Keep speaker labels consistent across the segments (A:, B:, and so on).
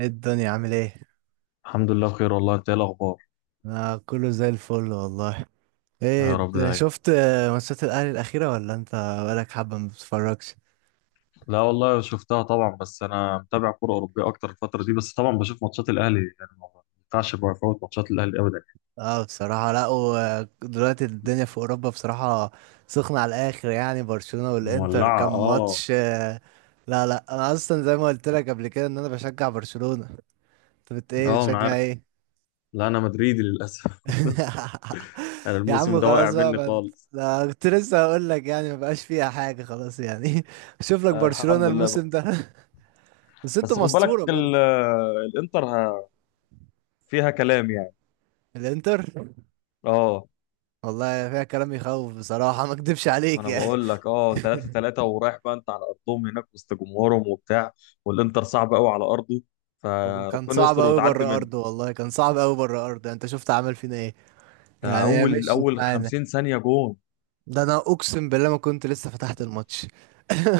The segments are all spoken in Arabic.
A: ايه الدنيا عامل ايه؟
B: الحمد لله بخير والله. انت ايه الاخبار؟
A: انا كله زي الفل والله. ايه
B: يا رب دايما.
A: شفت ماتشات الاهلي الاخيره، ولا انت بقالك حبه ما بتتفرجش؟
B: لا والله شفتها طبعا، بس انا متابع كوره اوروبيه اكتر الفتره دي، بس طبعا بشوف ماتشات الاهلي، يعني ما ينفعش بقى افوت ماتشات الاهلي ابدا.
A: اه بصراحه، لا. ودلوقتي الدنيا في اوروبا بصراحه سخنه على الاخر، يعني برشلونه والانتر
B: مولعه
A: كان
B: اه.
A: ماتش. لا لا، انا اصلا زي ما قلت لك قبل كده ان انا بشجع برشلونه. انت بت ايه،
B: اه انا
A: بتشجع
B: عارف.
A: ايه؟
B: لا انا مدريدي للاسف. انا
A: يا
B: الموسم
A: عم
B: ده واقع
A: خلاص بقى،
B: مني
A: ما
B: خالص.
A: لا كنت لسه هقول لك يعني ما بقاش فيها حاجه خلاص يعني. شوف لك
B: آه
A: برشلونه
B: الحمد لله بقى.
A: الموسم ده. بس انتوا
B: بس خد بالك
A: مستورة برضه.
B: الانتر فيها كلام يعني.
A: الانتر
B: اه
A: والله فيها كلام يخوف بصراحة، ما اكدبش
B: ما
A: عليك
B: انا
A: يعني.
B: بقول لك 3-3 ورايح بقى، انت على ارضهم هناك وسط جمهورهم وبتاع، والانتر صعب قوي على ارضه،
A: وكان
B: فربنا
A: صعب
B: يستر
A: قوي
B: وتعدي
A: بره
B: منه.
A: ارضه، والله كان صعب قوي بره ارضه، يعني انت شفت عمل فينا ايه.
B: ده
A: يعني هي
B: اول
A: مشيت
B: اول
A: معانا.
B: 50 ثانيه جون.
A: ده انا اقسم بالله ما كنت لسه فتحت الماتش.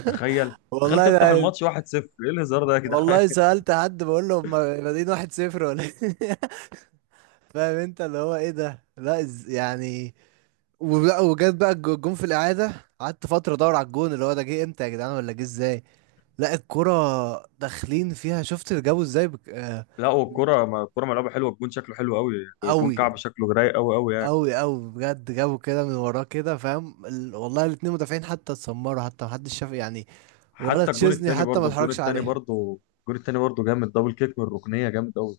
B: تخيل. تخيل
A: والله
B: تفتح
A: ده،
B: الماتش 1-0! ايه الهزار ده يا جدعان؟
A: والله سألت حد بقول له هما بادئين واحد صفر ولا إيه؟ فاهم انت اللي هو ايه ده، لا يعني. وجت بقى الجون في الإعادة. قعدت فترة ادور على الجون، اللي هو ده جه امتى يا جدعان ولا جه ازاي؟ لا الكرة داخلين فيها، شفت اللي جابوا ازاي بك... آه،
B: لا والكره، ما الكره ملعوبه حلوه، الجون شكله حلو قوي. الجون
A: قوي
B: كعب، شكله رايق قوي قوي يعني.
A: قوي قوي، بجد جابوا كده من وراه كده، فاهم والله الاتنين مدافعين حتى اتسمروا، حتى محدش شاف يعني. ولا
B: حتى الجون
A: تشيزني
B: التاني
A: حتى ما
B: برضه، الجون
A: اتحركش
B: التاني
A: عليها.
B: برضه الجون التاني برضه جامد، دبل كيك من الركنيه، جامد قوي.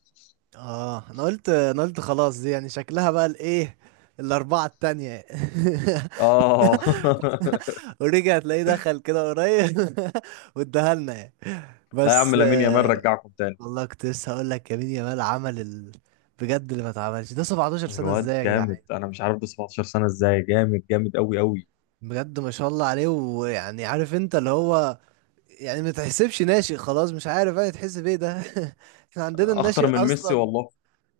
A: اه انا قلت خلاص دي يعني شكلها بقى الايه، الاربعة التانية.
B: اه.
A: ورجع تلاقيه دخل كده قريب. واداها لنا يعني.
B: لا يا عم،
A: بس
B: لامين يامال
A: آه،
B: رجعكم تاني.
A: والله كنت لسه هقول لك يمين يامال عمل بجد اللي ما اتعملش ده 17 سنة
B: الواد
A: ازاي يا
B: جامد،
A: جدعان؟
B: انا مش عارف ده 17 سنه ازاي، جامد جامد قوي قوي،
A: بجد ما شاء الله عليه، ويعني عارف انت اللي هو، يعني ما تحسبش ناشئ خلاص، مش عارف انا تحس بايه ده. احنا عندنا
B: اخطر
A: الناشئ
B: من ميسي
A: اصلا.
B: والله.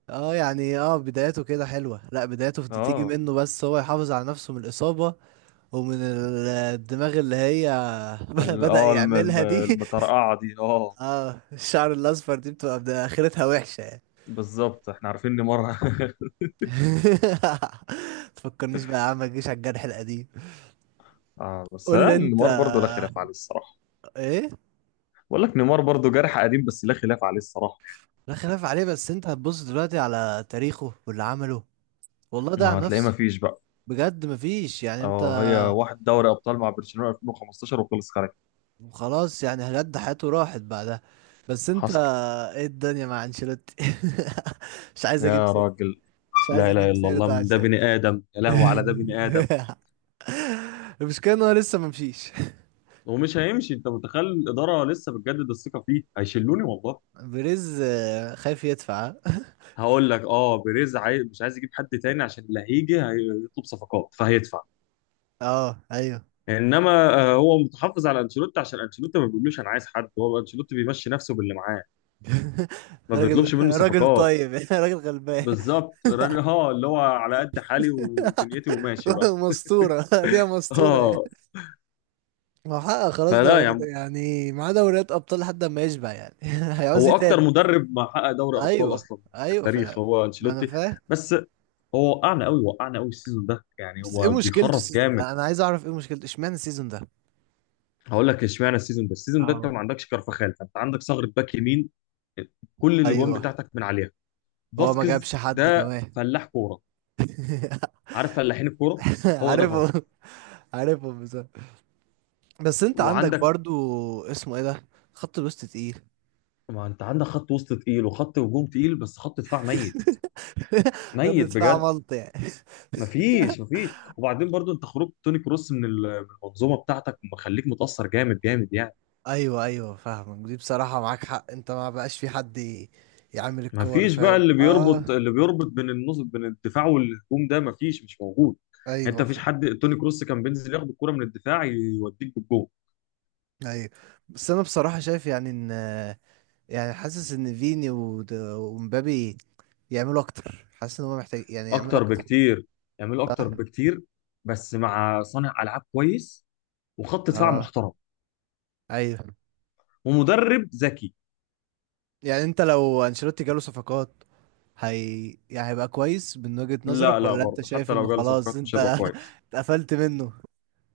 A: اه يعني اه، بدايته كده حلوة، لا بدايته تيجي
B: اه
A: منه، بس هو يحافظ على نفسه من الإصابة ومن الدماغ اللي هي. بدأ يعملها دي.
B: المطرقعه دي اه.
A: اه الشعر الأصفر دي بتبقى آخرتها وحشة يعني.
B: بالظبط، احنا عارفين نيمار.
A: تفكرنيش بقى يا عم، ما تجيش على الجرح القديم.
B: اه بس
A: قول لي
B: لا،
A: انت
B: نيمار برضه لا
A: آه،
B: خلاف عليه الصراحه.
A: ايه.
B: بقول لك نيمار برضه جارح قديم، بس لا خلاف عليه الصراحه.
A: لا خلاف عليه، بس انت هتبص دلوقتي على تاريخه واللي عمله. والله ده عن
B: ما هتلاقيه، ما
A: نفسه،
B: فيش بقى.
A: بجد مفيش يعني انت.
B: اه، هي واحد دوري ابطال مع برشلونه 2015 وخلص خارج.
A: خلاص يعني بجد حياته راحت بعدها. بس انت،
B: حصل.
A: ايه الدنيا مع انشيلوتي؟ مش عايز اجيب
B: يا
A: سيرة،
B: راجل،
A: مش عايز
B: لا اله
A: اجيب
B: الا الله
A: سيرته
B: من ده
A: عشان.
B: بني ادم، يا لهوي على ده بني ادم.
A: المشكلة ان هو لسه ما مشيش.
B: ومش هيمشي، انت متخيل الاداره لسه بتجدد الثقه فيه؟ هيشلوني والله.
A: بريز خايف يدفع.
B: هقول لك، اه بيريز عايز، مش عايز يجيب حد تاني، عشان اللي هيجي هيطلب صفقات فهيدفع.
A: اه ايوه.
B: انما آه، هو متحفظ على انشيلوتي عشان انشيلوتي ما بيقولوش انا عايز حد، هو انشيلوتي بيمشي نفسه باللي معاه، ما
A: راجل
B: بيطلبش منه
A: راجل
B: صفقات.
A: طيب، راجل غلبان.
B: بالظبط، الراجل اه اللي هو على قد حالي ودنيتي وماشي بقى.
A: مسطورة. دي مسطورة.
B: اه.
A: ما هو حقق خلاص،
B: فلا
A: ده
B: يا عم،
A: يعني معاه دوريات ابطال لحد ما يشبع يعني. هيعوز إيه
B: هو اكتر
A: تاني؟
B: مدرب ما حقق دوري ابطال
A: ايوه
B: اصلا في
A: ايوه
B: التاريخ
A: فعلا.
B: هو
A: ما انا
B: انشيلوتي.
A: فاهم.
B: بس هو وقعنا قوي، وقعنا قوي السيزون ده يعني،
A: بس ايه
B: هو
A: مشكلته
B: بيخرف
A: السيزون
B: جامد.
A: ده؟ انا عايز اعرف ايه مشكلته، اشمعنى السيزون ده؟
B: هقول لك اشمعنى السيزون ده، السيزون ده انت
A: اه
B: ما عندكش كارفخال، فانت عندك ثغره باك يمين، كل الاجوان
A: ايوه.
B: بتاعتك من عليها.
A: هو ما
B: فاسكيز
A: جابش حد
B: ده
A: كمان.
B: فلاح كوره، عارف فلاحين الكوره؟ هو ده فاسكيز.
A: عارفه. عارفه بصراحه. بس انت عندك
B: وعندك،
A: برضو، اسمه ايه ده، خط الوسط تقيل.
B: ما انت عندك خط وسط تقيل وخط هجوم تقيل، بس خط دفاع ميت،
A: خط
B: ميت
A: دفاع
B: بجد.
A: ملط يعني.
B: مفيش، وبعدين برضو انت خروج توني كروس من من المنظومه بتاعتك مخليك متاثر جامد جامد يعني.
A: ايوه ايوه فاهمك، دي بصراحه معاك حق، انت ما بقاش في حد يعمل الكور،
B: مفيش بقى
A: فاهم؟
B: اللي
A: اه
B: بيربط اللي بيربط بين النص، بين الدفاع والهجوم، ده مفيش، مش موجود. يعني انت
A: ايوه
B: مفيش حد، توني كروس كان بينزل ياخد الكرة من الدفاع يوديك بالجول.
A: ايوه. بس انا بصراحة شايف يعني ان، يعني حاسس ان فيني ومبابي يعملوا اكتر، حاسس ان هم محتاج يعني يعملوا
B: اكتر
A: اكتر.
B: بكتير، يعمل اكتر
A: صح.
B: بكتير. بس مع صانع العاب كويس، وخط دفاع
A: اه
B: محترم،
A: ايوه.
B: ومدرب ذكي.
A: يعني انت لو انشيلوتي جاله صفقات، هي يعني هيبقى كويس من وجهة
B: لا
A: نظرك،
B: لا،
A: ولا انت
B: برضه
A: شايف
B: حتى
A: انه
B: لو جاله
A: خلاص
B: صفقات مش
A: انت
B: هيبقى كويس.
A: اتقفلت منه؟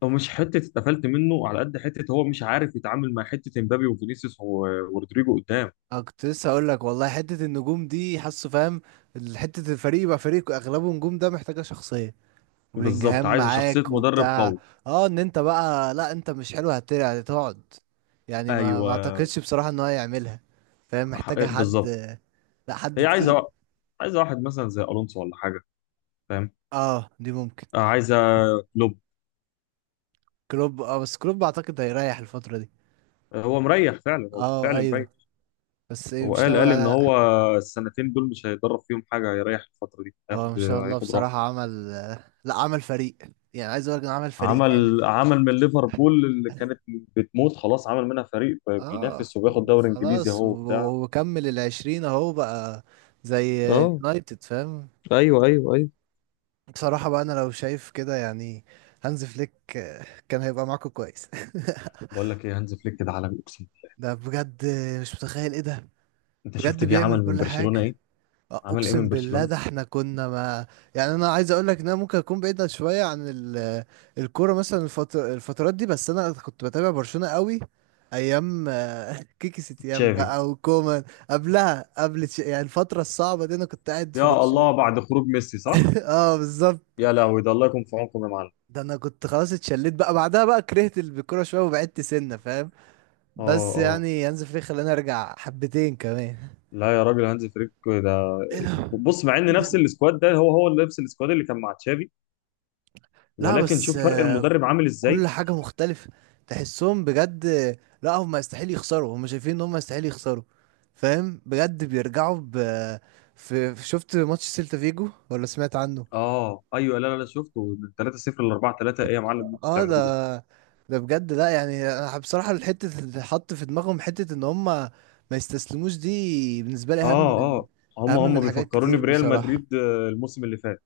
B: هو مش حته اتقفلت منه على قد حته هو مش عارف يتعامل مع حته امبابي وفينيسيوس ورودريجو قدام.
A: انا كنت لسه هقول لك والله، حتة النجوم دي حاسه، فاهم؟ حتة الفريق يبقى فريق اغلبه نجوم، ده محتاجة شخصية.
B: بالظبط،
A: وبلينجهام
B: عايز شخصيه،
A: معاك
B: مدرب
A: وبتاع.
B: قوي.
A: اه ان انت بقى، لا انت مش حلو هترجع هتقعد. يعني ما
B: ايوه.
A: اعتقدش بصراحة ان هو يعملها. فاهم، محتاجة حد،
B: بالظبط.
A: لا حد
B: هي عايزه
A: تقيل.
B: وا- عايزه واحد مثلا زي الونسو ولا حاجه. فاهم.
A: اه دي ممكن.
B: آه، عايزه كلوب.
A: كلوب. اه بس كلوب اعتقد هيريح الفترة دي.
B: هو مريح فعلا، هو
A: اه
B: بالفعل
A: ايوه.
B: مريح.
A: بس إيه،
B: هو
A: مش
B: قال
A: ناوي.
B: قال ان هو السنتين دول مش هيدرب فيهم حاجه، هيريح الفتره دي،
A: هو ما
B: هياخد
A: شاء الله
B: هياخد راحه.
A: بصراحة عمل، لا عمل فريق، يعني عايز اقول لك إنه عمل فريق كامل.
B: عمل من ليفربول اللي كانت بتموت خلاص عمل منها فريق
A: اه
B: بينافس وبياخد دوري انجليزي
A: وخلاص،
B: اهو بتاع.
A: وكمل العشرين اهو بقى. زي
B: اه.
A: اليونايتد، فاهم؟
B: ايوه ايوه ايوه.
A: بصراحة بقى أنا لو شايف كده يعني، هانز فليك كان هيبقى معاكم كويس.
B: بقول لك ايه، هانز فليك ده عالمي اقسم بالله.
A: ده بجد، مش متخيل إيه ده.
B: انت شفت
A: بجد
B: جه عمل
A: بيعمل
B: من
A: كل
B: برشلونه
A: حاجة.
B: ايه؟ عمل ايه
A: أقسم
B: من
A: بالله
B: برشلونه.
A: ده، إحنا كنا ما. يعني أنا عايز أقول لك إن أنا ممكن أكون بعيد شوية عن الكورة مثلا، الفترات دي، بس أنا كنت بتابع برشلونة قوي، أيام كيكي ستيان
B: تشافي.
A: بقى وكومان. قبلها قبل يعني الفترة الصعبة دي أنا كنت قاعد في
B: يا
A: برشلونة.
B: الله، بعد خروج ميسي صح.
A: اه بالظبط.
B: يا لهوي، ده الله يكون في عونكم يا معلم.
A: ده انا كنت خلاص اتشليت بقى، بعدها بقى كرهت الكوره شويه وبعدت سنه، فاهم؟
B: اه
A: بس
B: اه.
A: يعني هانز فليك خلاني ارجع حبتين كمان.
B: لا يا راجل، هانز فليك ده،
A: ايه ده،
B: بص، مع ان
A: ايه
B: نفس
A: ده.
B: السكواد ده، هو نفس السكواد اللي كان مع تشافي،
A: لا
B: ولكن
A: بس
B: شوف فرق المدرب عامل
A: كل
B: ازاي.
A: حاجه مختلفه، تحسهم بجد. لا هم يستحيل يخسروا، هم شايفين ان هم يستحيل يخسروا. فاهم؟ بجد بيرجعوا ب، في شفت ماتش سيلتا فيجو ولا سمعت عنه؟
B: اه ايوه. لا لا لا، شفته من 3-0 ل 4-3، ايه يا معلم اللي انتوا
A: اه ده،
B: بتعملوه ده؟
A: ده بجد لا يعني، انا بصراحه الحته اللي حط في دماغهم حته ان هم ما يستسلموش دي، بالنسبه لي اهم
B: اه.
A: من،
B: اه هم
A: اهم
B: هم
A: من حاجات
B: بيفكروني
A: كتير
B: بريال
A: بصراحه.
B: مدريد آه، الموسم اللي فات.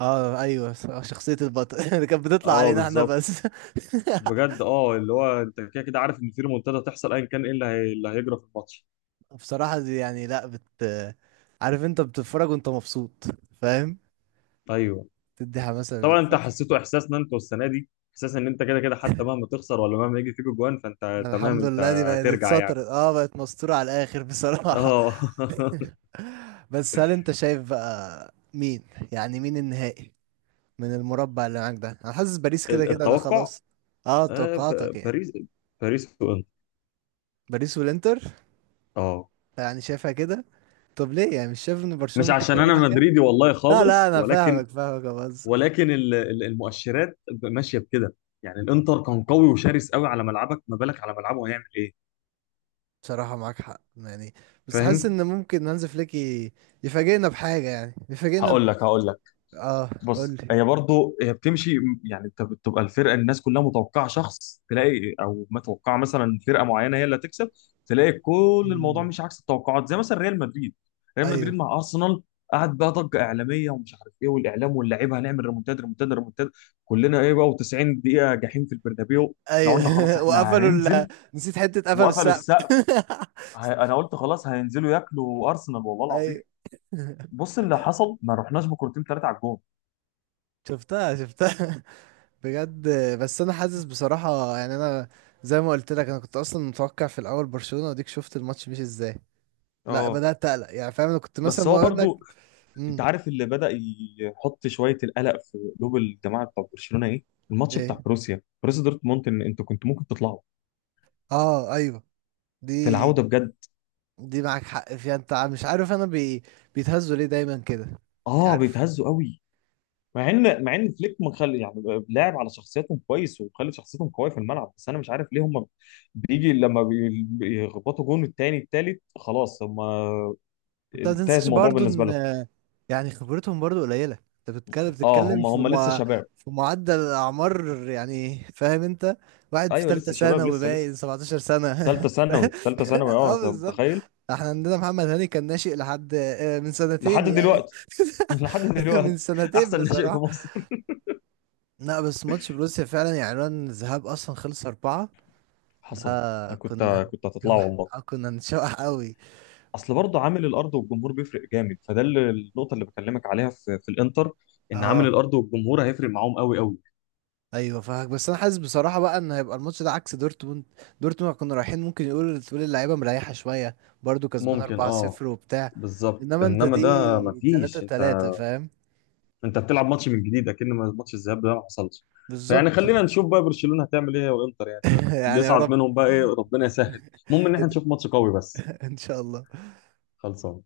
A: اه ايوه، شخصيه البطل اللي كانت بتطلع
B: اه
A: علينا احنا
B: بالظبط.
A: بس.
B: بجد، اه اللي هو انت كده كده عارف ان في ريمونتادا هتحصل ايا كان ايه اللي هيجرى في الماتش.
A: بصراحه دي يعني، لا بت، عارف انت بتتفرج وانت مبسوط، فاهم؟
B: ايوه.
A: تدي حماسه
B: طبعا انت حسيته، احساس ان انت السنه دي، احساس ان انت كده كده حتى مهما تخسر ولا مهما يجي فيك جوان فانت تمام،
A: الحمد
B: انت
A: لله دي بقت
B: هترجع يعني.
A: اتسطرت، اه بقت مستوره على الاخر بصراحه.
B: اه.
A: بس هل انت شايف بقى مين، يعني مين النهائي من المربع اللي معاك ده؟ انا حاسس باريس كده كده ده
B: التوقع،
A: خلاص. اه توقعاتك يعني.
B: باريس، باريس وانتر.
A: باريس والانتر،
B: اه.
A: يعني شايفها كده. طب ليه، يعني مش شايف ان برشلونة
B: مش
A: ممكن
B: عشان
A: تعمل
B: انا
A: حاجة؟
B: مدريدي والله
A: لا لا
B: خالص،
A: انا
B: ولكن،
A: فاهمك، فاهمك يا بهزر.
B: ولكن المؤشرات ماشيه بكده. يعني الانتر كان قوي وشرس قوي على ملعبك، ما بالك على ملعبه هيعمل ايه؟
A: بصراحة معاك حق يعني. بس حاسس
B: فاهم.
A: ان ممكن هانز فليك يفاجئنا بحاجة، يعني يفاجئنا
B: هقول لك.
A: اه. قول
B: بص،
A: لي.
B: هي برضه بتمشي، يعني انت بتبقى الفرقه، الناس كلها متوقعه شخص، تلاقي او متوقعه مثلا فرقه معينه هي اللي هتكسب، تلاقي كل الموضوع
A: مم.
B: مش عكس التوقعات، زي مثلا ريال مدريد. ريال مدريد
A: ايوه
B: مع ارسنال، قعد بقى ضجه اعلاميه ومش عارف ايه، والاعلام واللعيبه، هنعمل ريمونتاد ريمونتاد ريمونتاد، كلنا ايه بقى، و90 دقيقه جحيم في البرنابيو، احنا قلنا خلاص
A: ايوه.
B: احنا
A: وقفلوا
B: هننزل،
A: نسيت حتة، قفلوا
B: وقفلوا
A: السقف.
B: السقف. انا قلت خلاص هينزلوا ياكلوا ارسنال والله
A: ايوه.
B: العظيم. بص اللي حصل، ما رحناش بكرتين ثلاثه على الجون.
A: شفتها شفتها، بجد. بس انا حاسس بصراحة يعني انا، زي ما قلت لك انا كنت اصلا متوقع في الاول برشلونة، وديك شفت الماتش مش ازاي، لا
B: اه
A: بدأت اقلق يعني، فاهم؟ انا كنت مثلا
B: بس هو
A: ما اقول لك.
B: برضو، انت
A: امم
B: عارف اللي بدأ يحط شويه القلق في قلوب الجماعه بتاع برشلونه ايه؟ الماتش
A: ايه.
B: بتاع بروسيا دورتموند، ان انتوا كنتوا ممكن تطلعوا
A: اه ايوه،
B: في
A: دي،
B: العوده بجد.
A: دي معاك حق فيها، انت مش عارف انا بيتهزوا ليه دايما كده؟ يعني
B: اه
A: عارف
B: بيتهزوا قوي. مع ان فليك مخلي يعني لاعب على شخصيتهم كويس، ومخلي شخصيتهم قويه في الملعب، بس انا مش عارف ليه هم بيجي لما بيخبطوا جون التاني التالت خلاص هم،
A: انت، ما
B: انتهى
A: تنساش
B: الموضوع
A: برضو
B: بالنسبه لهم.
A: ان، يعني خبرتهم برضو قليله، انت بتتكلم
B: اه هم
A: في
B: هم لسه شباب.
A: في معدل اعمار، يعني فاهم انت، واحد في
B: ايوه
A: ثالثه
B: لسه شباب،
A: ثانوي
B: لسه لسه.
A: باين 17 سنه.
B: ثالثه ثانوي، ثالثه ثانوي، اه
A: اه
B: انت
A: بالظبط.
B: متخيل.
A: احنا عندنا محمد هاني كان ناشئ لحد من
B: لحد
A: سنتين يعني.
B: دلوقتي. لحد
A: من
B: دلوقتي.
A: سنتين
B: احسن ناشئ في
A: بصراحه.
B: مصر.
A: لا بس ماتش بروسيا فعلا يعني عنوان الذهاب اصلا خلص اربعه.
B: حصل.
A: ده كنا
B: كنت هتطلع
A: نشوح
B: والله.
A: كنا نشوح قوي.
B: اصل برضه عامل الارض والجمهور بيفرق جامد، فده اللي النقطه اللي بكلمك عليها في الانتر، ان عامل
A: اه
B: الارض والجمهور هيفرق معاهم قوي قوي.
A: ايوه فاهمك. بس انا حاسس بصراحه بقى ان هيبقى الماتش ده عكس دورتموند. دورتموند كنا رايحين ممكن يقول تقول اللعيبه مريحه شويه، برضو كسبان
B: ممكن اه.
A: 4-0 وبتاع.
B: بالظبط،
A: انما انت
B: انما ده
A: دي
B: مفيش، انت،
A: 3-3، فاهم؟
B: انت بتلعب ماتش من جديد، اكن ماتش الذهاب ده ما حصلش. فيعني
A: بالظبط.
B: خلينا نشوف بقى برشلونه هتعمل ايه والانتر يعني، اللي
A: يعني يا
B: يصعد
A: رب.
B: منهم بقى ايه، ربنا يسهل. المهم ان احنا نشوف ماتش قوي بس.
A: ان شاء الله.
B: خلصان